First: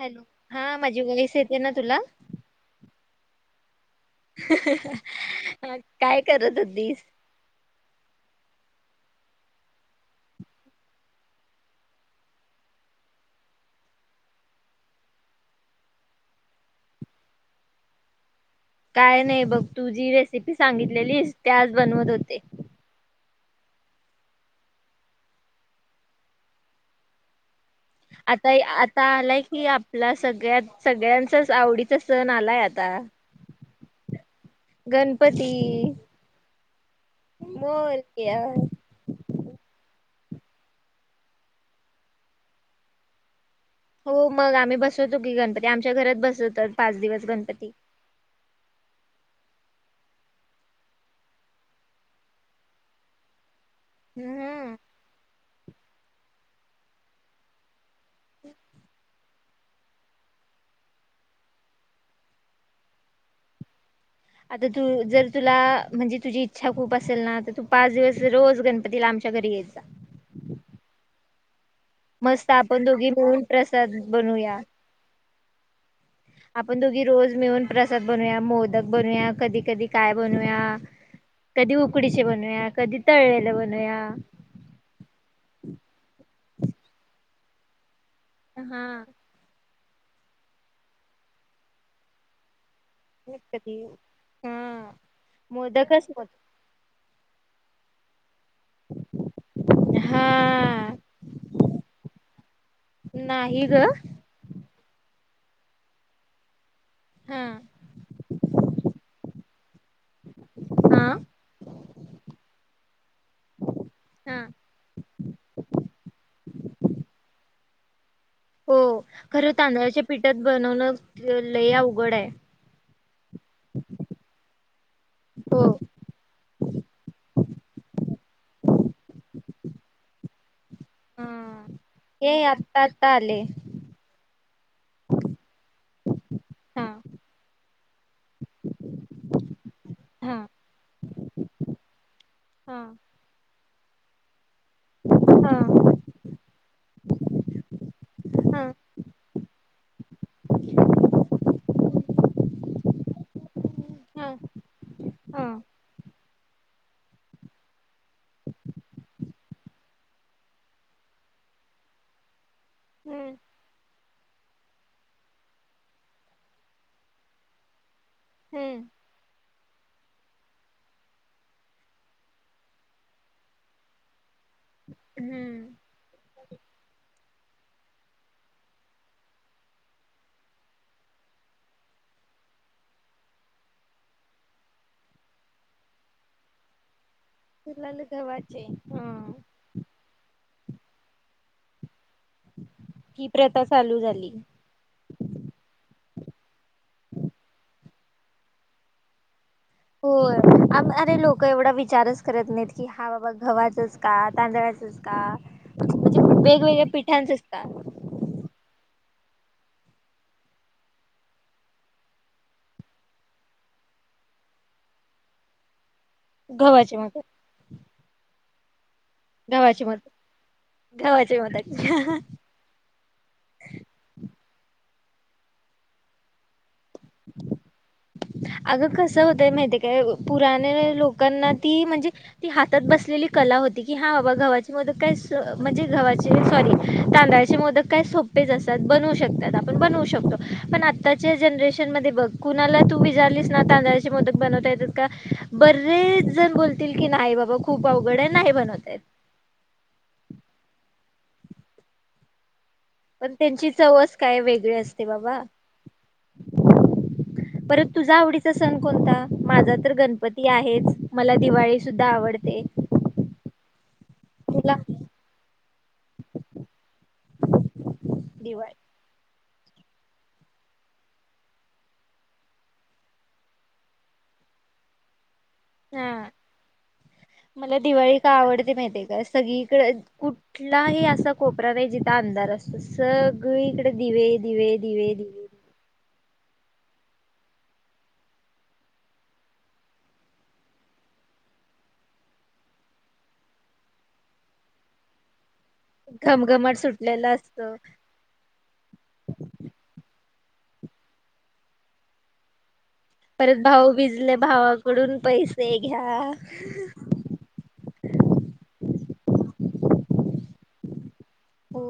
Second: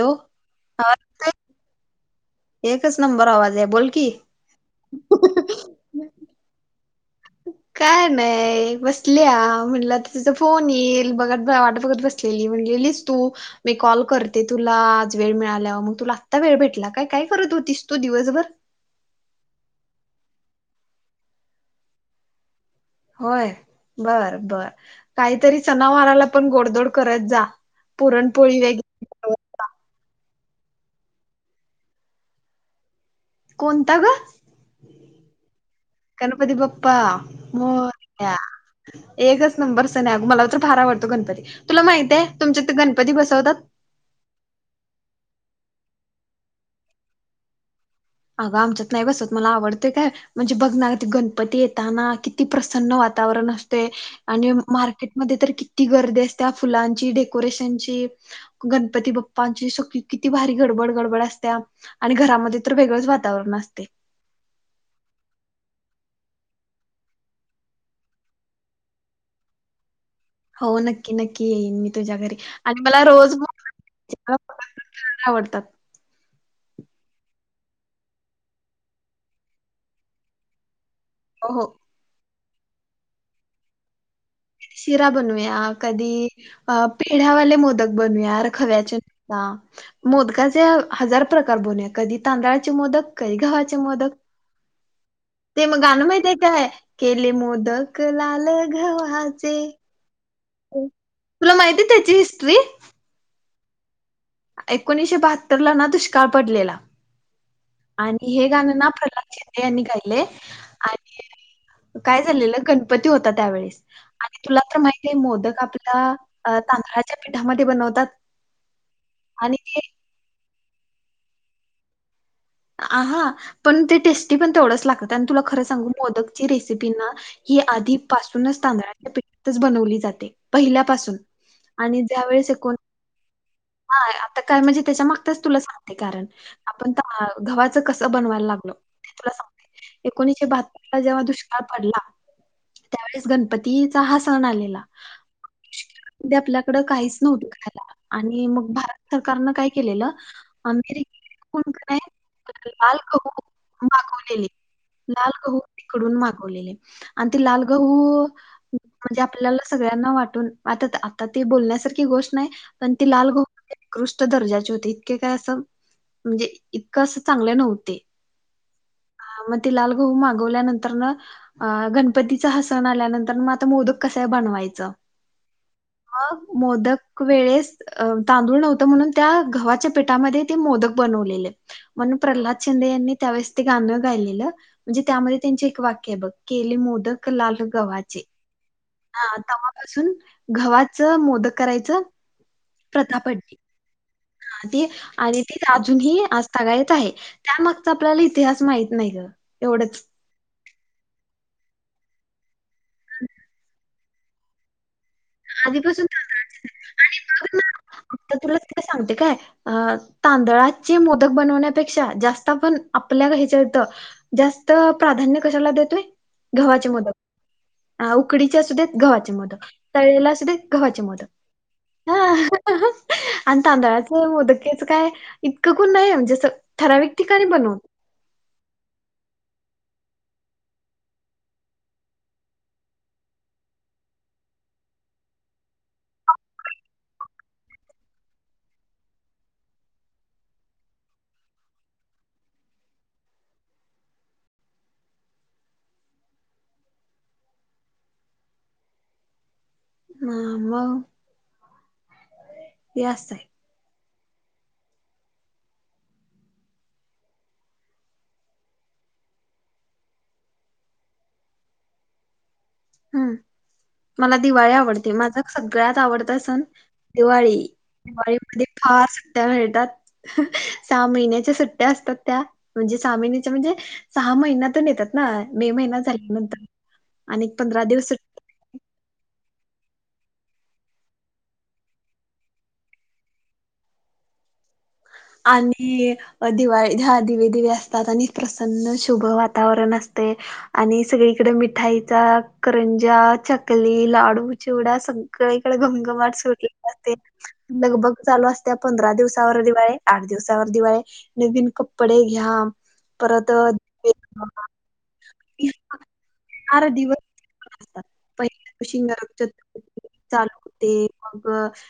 Hello हा माझी वैस येते ना तुला नबर आवाज बोल की. काय करत होदीस काय नाही बसल्या म्हणलं आता तिचा फोन येईल बघत वाट बघत बसलेली म्हण तू मी कॉल करते तुला आज वेळ मिळा मग तुला आता वेळ भेटला का काय करत होती तो दिवसभर काय नाही बघ तू जी रेसिपी सांगितलेलीस ते आज बनवत होते होय बर बर काहीतरी सनावाराला पण गोडदोड करत जा आता पुरणपोळी वगैरे आता आलाय की आपला सगळ्यात सगळ्यांचाच आवडीचा सण आलाय आता कोणता ग गणपती गणपती पप्पा मो बोल एकच नंबर सने मला तर फार आवडतो गणपती तुला माहित आहे तुमच्या तर गणपती बसवतात हो मग आम्ही बसवतो की गणपती आमच्या घरात बसतत पाच दिवस गणपती अगं आमच्यात नाही बसत मला आवडते काय म्हणजे बघना गणपती येताना किती प्रसन्न वा वातावरण अस ते आणि हम्म मार्केटमध्ये तर किती गर्दी असते त्या फुलांची डेकोरेशनची गणपती बाप्पची स किती भारी गडबड गडबड असत्या आणि घरामध्ये वेगळंच वातावरण असते आता तू जर तुला म्हणजे तुझी इच्छा खूप असेल ना तर तू पाच दिवस रोज गणपती लांब शगरीचा हो नक्की नक्की येईन मी तुझ्या घरी मस्त आणि आपण मला दोघी रोज मिळून प्रसाद बनूया आवडतात आपण दोघी रोज मिळून प्रसाद बनवया मोदक बनूया कधी कधी काय बनूया हो हो कधी उकडीचे बनवूया कधी तळलेला बनूया शिरा बनूया कधी अ पेढ्यावाले मोदक बनया खव्या हा. न मो हजार प्र बन कधी तांदळा मोदक का गावाचे कधी मोदक हा ते मग गाणं मोदकच माहितय मोदक कायय. केले मोदक लाल घवा. ह हा. तुला माहिती आहे त्याची हिस्ट्री ह हग. रला ना दुष्काळ पडलेला. हा आणि हे गाणं ना प्रल्हाद शिंदे यांनी गायले हा आणि काय झालेलं गणपती होता त्यावेळेस आणि हा तुला तर माहिती आहे मोदक आपला अ, तांदळाच्या पिठामध्ये बनवतात. हो खरं आणि ते तांदळाच्या पिठात बनवण लय अवघड आहे. आा पण ते टेस्टी पण तेवढच लागत आणि तुला हो खरं सांग मोदकची रेसिपी ना. ही आधी पासूनच तांदळाच्या पिठातच बनवली जाते. पहिल्यापासून हा आणि हे ज्यावेेळेस एकूण आत्ता आत्ता आले हा आता काय म्हणजे त्याच्या मागताच तुला सांगते कारण हा आपण गव्हाचं कसं बनवायला लागलं ते तुला सांगते. हा एकोणीसशे बहात्तर ला जेव्हा दुष्काळ पडला हा त्यावेळेस गणपतीचा हा सण आलेला. हा. आपल्या काही न म हा भत सरकारन काय के री कोणय तर लाल कहू हा मागवलेली लाल हा कहू तिकडून माग. लाल गहू म्हणजे आपल्याला सगळ्यांना वाट वाट आ. बोलण्यासारखी गोष्ट नाही. पण ती लाल हम्म गो उत्कृष्ट दर्जाची होती इतके काय असं म्हणजे कसं चांगले नव्हते. हम्म. अं, मग लाल गहू मागवल्यानंतर गणपतीचं हसन आल्यानंतर मग आता मोदक कस बनवायच. हम्म मग मोदक वेळेस अ तांदूळ नव्हतं म्हणून त्या गव्हाच्या पिठामध्ये ते मोदक बनवलेले. म्हणून प्रल्हाद शिंदे यांनी त्यावेळेस ते गाणं गायलेलं म्हणजे त्यामध्ये त्यां एक वाक्य बघ. केलेले मोदक लाल गव्हाचे हा तेव्हापासून गव्हाचं मोदक करायचं. ही प्रतापटडी प्रथा चालू झाली. ती आणि ती राजून ही सगाळेत आहे त्यामागचा आपल्याला इतिहास माहीत नाही गं. एवढंच. हो अरे लोकं एवढा विचारच करत नाहीत की हा बाबा गव्हाचच. का तांदळाचच का आधीपासून म्हणजे तांदळाचेच वेगवेगळ्या पिठांच आणि बघ का? ना आता तुला काय सांगते काय तांदळाचे मोदक बनण्यापेक्षा जास्त आपण आपल्या हेच्या जास्त प्राधान्य कशाला देतोय. गव्हाचे मोदक हा उकडीचे असदेत गव्हाचे मोदक तळलेला असुदेत गव्हाचे मोदक ह आणि तांदळाचे मोदक. च काय इतकं कोुण नाही म्हणजे ठराविक ठिकाणी बनवु. [unintelligible] अगं कसं होतय माहितीय काय पुराने लोकांना ती म्हणजे ती हातात बसलेली कला. होती की हा बाबा मोदक काय म्हणजे हा सॉरी तांदळाचे मोदक काय सोपेच अस. बनवू शकतात आपण बनवू शकतो पण आताच्या जनरेशन मध्ये बघ कुनाला तु विचार विचारलीस ना तांदळा मोदक बनवता येतात का बरेच जण बोलतील कि की नाही बाबा खूप अवघड. नाही बनवता येत. हा मग हे पण असं आहे त्यांची चवच काय वेगळी असते बाबा परत तुझा आवडीचा सण कोणता माझा तर गणपती आहेच मला दिवाळी सुद्धा आवडते. हम्म मला दिवाळी तुला आवडते माझा सगळ्यात आवडता सण. दिवाळी दिवाळीमध्ये दिवाळी फार त्या मिळतात सहा महिन्याच्या सुट्ट्या असतात त्या म्हणजे सहा महिन्याच्या म्हणजे सहा महिन्यातून येतात ना मे महिना हा झाल्यानंतर आणि मला पंधरा दिवस दिवाळी सुट्टी. का आवडते माहिती काय सगळीकडं कुठलाही असा कोपरा नाही जिथं अंधार असतो सगळी इकडे दिवे दिवे दिवे दिवे आणि दिवाळी हा दिवे दिवे असतात आणि प्रसन्न शुभ वातावरण असते आणि सगळी इकडे मिठाईचा करंजा चकली लाडू चिवडा सगळे इकडे घंघमाट घमघमाट सुटलेले असते सुटलेला असतो लगभग चालू असते पंधरा दिवसावर दिवाळी आठ दिवसावर दिवाळी नवीन कपडे घ्या परत भाऊबीजला भावाकडून पैसे घ्या पहिला शिंगारत चालू होते मग हो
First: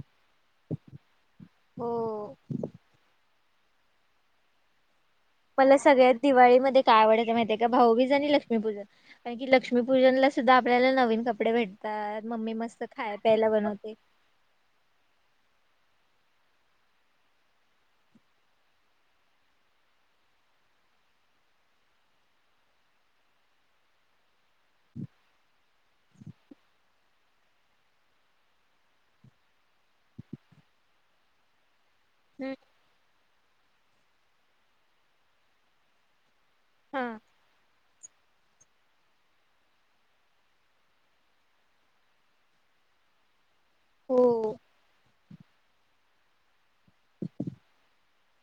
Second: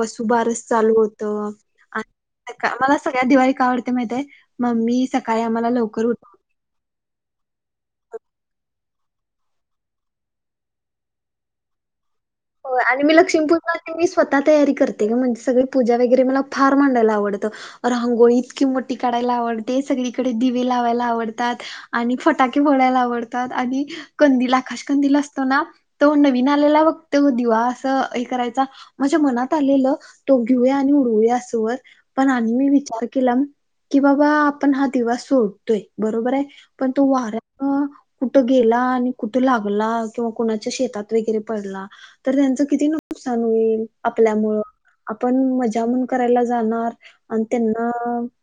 वसुबारस चालू होतं हो आणि मला सगळ्या दिवाळी काय आवडते माहितीये मम्मी सकाळी आम्हाला मला लवकर सगळ्यात उठ दिवाळीमध्ये काय आवडतं मा तेका भाऊबीज आणि लक्ष्मीपूजन कारण की लक्ष्मीपूजनला सुद्धा आपल्याला नवीन कपडे भेटतात मम्मी हो मस्त आणि मी खाय प्यायला लक्ष्मीपूजेला बनवते मी स्वतः तयारी करते गं म्हणजे सगळे पूजा वगैरे मला फार मांडायला आवडतं रांगोळी इतकी मोठी काढायला आवडते सगळीकडे दि लावायला आवडतात आणि फटाके फोडायला आवडतात आणि कंदील आकाश कंदील असतो ना तो नवीन आलेला बघ तो दिवा असं हे करायचा माझ्या मनात आलेलं तो घेऊया आणि उडवूया असं वर पण आणि हम्म मी विचार केला की बाबा आपण हा दिवा सोडतोय बरोबर आहे पण हा तो वाऱ्या कुठं गेला आणि कुठं लागला किंवा कुणाच्या शेतात वगैरे पडला तर त्यांचं किती नुकसान होईल हो आपल्यामुळं आपण मजा म्हणून करायला जाणार आणि त्यांना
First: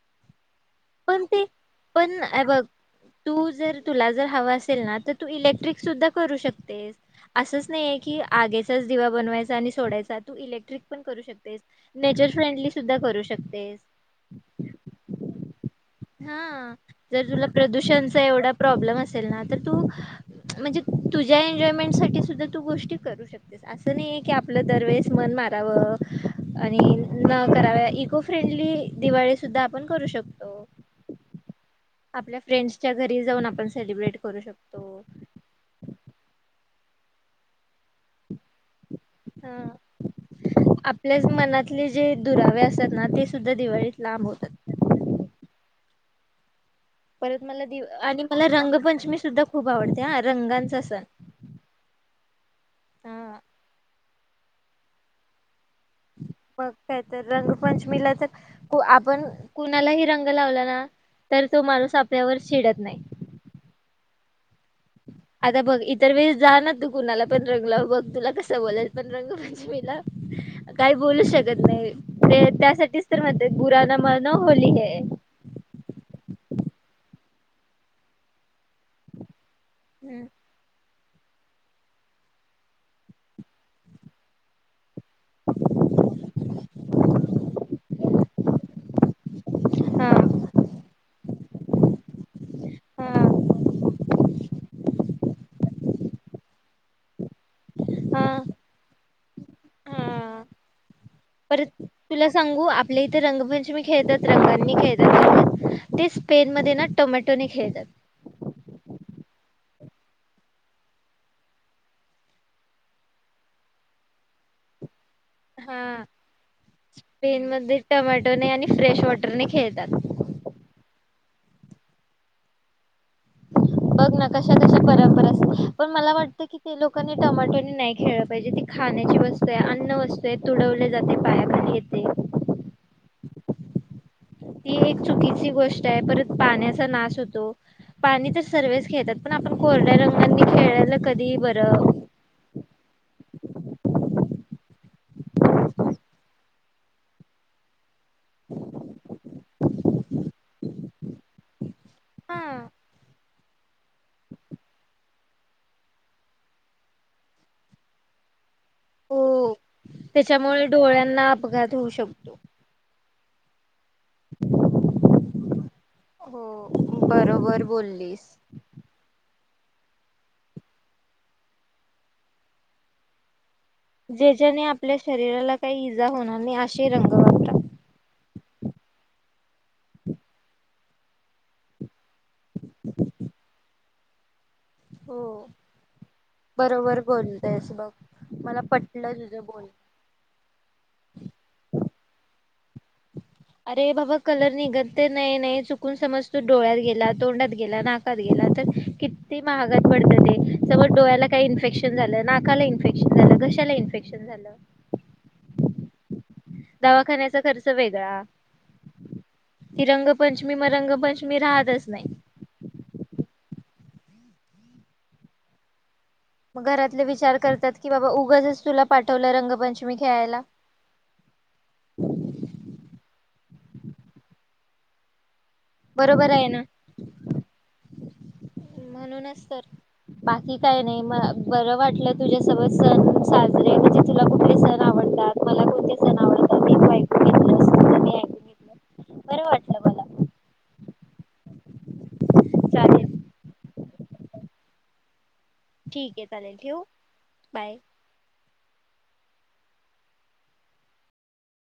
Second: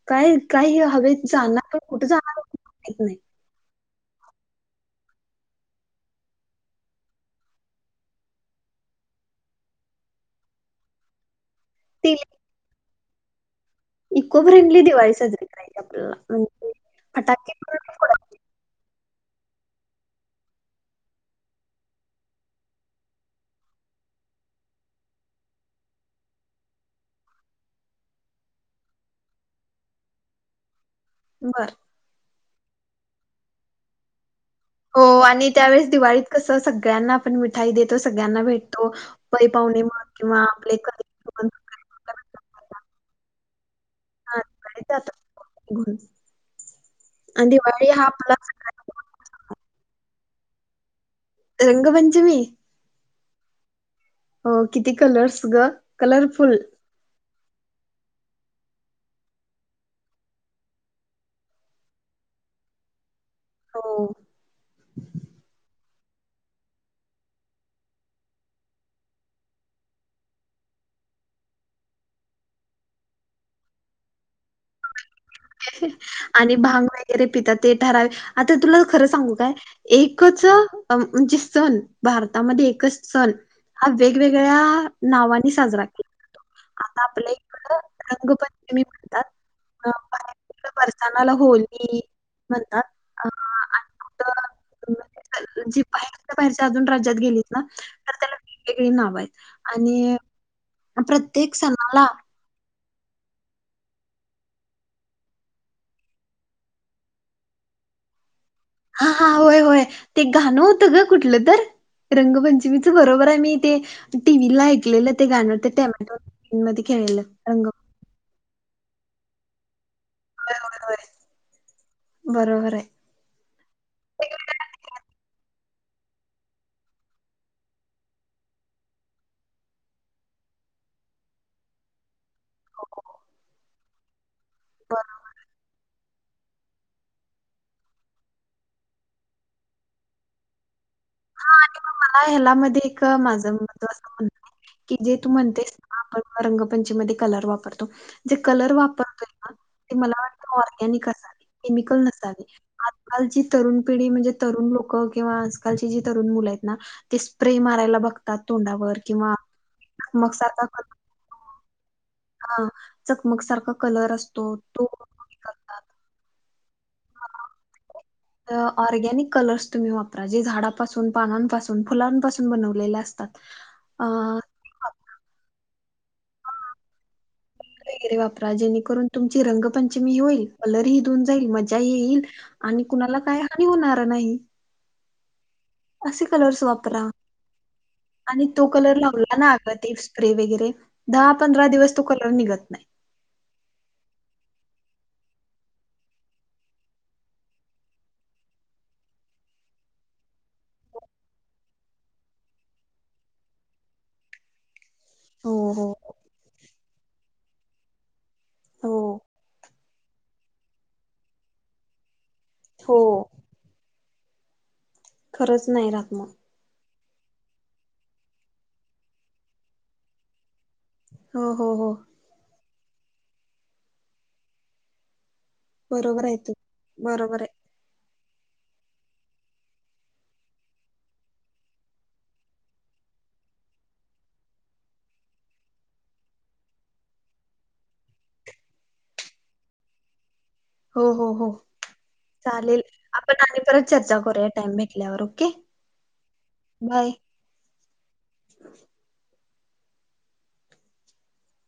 काय काही हवे पण ते जाणार कुठे पण जाणार अ बघ माहित नाही तू जर तुला जर हवा असेल ना तर तू इलेक्ट्रिक सुद्धा करू शकतेस असंच नाहीे आहे की आगेचाच दिवा बनवायचा आणि सोडायचा तू इलेक्ट्रिक पण करू शक तेस ते नेचर फ्रेंडली सुद्धा करू शकतेस इको फ्रेंडली दिवाळी साजरी करायची आपल्याला हा म्हणजे जर तुला फटाके पण प्रदूषणचा फोडायचे. एवढा प्रॉब्लेम अस असेल ना तर तू म्हणजे तुझ्या एन्जॉयमेंट साठी सुद्धा तू गोष्टी करू शकतेस अस नाही की आपल दरवेळेस मन माराव आणि कराव इको फ्रेंडली दि दिवाळी सुद्धा आपण करू शकतो बर आपल्या फ्रेंडसच्या घरी जाऊन आपण सेलिब्रेट करू शकतो हो आणि त्यावेेळेस दिवाळीत कसं सगळ्यांना आपण मिठाई देतो सगळ्यांना भेटतो पई पाहुणे मग किंवा आपले आपल्याच कधी मनातले जे दुरावे असतात ना ते सुद्धा दिवाळीत लांब हा होतात. घरून परत मला दिव आणि मला रंगपंचमी सुद्धा खूप आवडते हा रंगांचा सण रंगपंचमी हा हो किती कलर्स ग कलरफुल मग काय तर रंग पंचमीला तर आपण कुणालाही रंग लावला ना तर तो माणूस आपल्यावर चिडत नाही हो आता बघ इतर वेळेस जा ना तू कुणाला पण रंग लाव बघ तुला कसं बोलल पण रंगपंचमीला काही बोलू शकत नाही ते त्यासाठीच तर म्हणते बुरा ना मानो होली है आणि भांग वगैरे पितात ते ठरावे आता तुला खरं सांगू काय एकच हा म्हणजे सण भारतामध्ये एकच सण हा वेगवेगळ्या नावाने साजरा केला जातो आता आपल्या इकड रंगपंचमी म्हणतात हा. परसानाला होली म्हणतात अ हा आणि कुठं जी बाहेरच्या बाहेरच्या अजून राज्यात गेलीत ना तर त्याला वेगळी नाव आहेत आणि हा प्रत्येक परत सणाला तुला सांगू आपल्या इथे रंगपंचमी खेळतात रंगांनी खेळतात ते स्पेन मध्ये ना टोमॅटोे ने खेळतात हा हा होय होय ते गाणं होतं ग कुठलं तर रंगपंचमीच बरोबर आहे मी ते टीव्ही ला ऐकलेलंत ते गाण ते हा टमॅटो मध्ये खेळलेलं रंग टने आणि फ्रेश वॉटरने खेळतात बरोबर आहे बरोबर आहे [inaudible] बघ ना कशा कशा परंपरा असतात पण मला वाटत कि ते लोकांनी टमॅटो नाही खेळल पाहिजे ते खा खाण्याची वस्तू आहे अन्न वस्तू आहे तुडवले जाते पायाखाली येते ती एक बरोबर. चुकीची गोष्ट आहे परत पाण्याचा नाश होतो पाणी तर सर्वच खेळतात पण आपण कोरड्या रंगानी खेळल्याल कधी ही हा बरं आणि मग मला ह्याला मध्ये माझं महत्वाचं म्हणण आहे की जे तू म्हणतेस ना आपण रंगपंचमी मध्ये कलर वापरतो जे कलर वापरतोय ना ते मला वाटतं ऑरगॅनिक असावे केमिकल नसावे हा आजकालची तरुण पिढी म्हणजे तरुण लोक किंवा आजकाल जी तरुण मुल आहेत ना ते स्प्रे मारायला बघतात तोंडावर किंवा हो चकमक त्याच्यामुळे सारखा डोळ्यांना अपघात होऊ शकतो कलर चकमक सारखं कलर असतो तो कमी करतात. हो बरोबर बोललीस. ऑरगॅनिक कलर्स तुम्ही वापरा जे झाडापासून पानांपासून फुलांपासून बनवलेला असतात तात. ज्याच्याने आपल्या शरीराला काही इजा होणार नाही अशे रंग वापरा. वगैरे वापरा जेणेकरून तुमची रंगपंचमी ही होईल कलरही धून जाईल मजा ही येईल. आणि कुणाला काय हानी होणार नाही. हो. असे कलर्स बरोबर वापरा. बोलतेस बघ आणि मला तो कलर पटलं लावला तुझं ना बोल अग ते स्प्रे वगैरे दहा पंधरा दिवस तो कलर निघत नाही [inaudible] अरे बाबा कलर निघत तर नाही नाही चुकून समज तो डोळ्यात गेला तोंडात गेला नाकात गेला किती महागात पडतं ते समज डोळ्याला काही इन्फेक्शन झालं नाकाला इनफेक्शन झालं तर कशाला इन्फेक्शन होईल हो हो हो दवाखान्याचा खर्च वेगळा. हो ती रंगपंचमी म रंगपंचमी राहतच नाही. हो खरंच नाही राहात मग. मग घरातले विचार करतात की बाबा उगंचच तुला पाठवलं रंगपंचमी खेळायला. हो हो हो बरोबर आहे तू बरोबर आहे. म्हणूनच तर. बाकी काय नाही म बरं वाटलं तुझ्यासोबत सण साजरे म्हणजे तुला कुठले सण आवडतात तात मला कोणते सण आवडतात ते तू ऐकून घेतलंस तुझं मी ऐकून घेतलं. बरं वाटलं मला. हो हो हो चालेल आपण आणि परत चर्चा करूया टाइम भेटल्यावर. ओके ठीक आहे चालेल ठेऊ? बाय. बाय. [inaudible]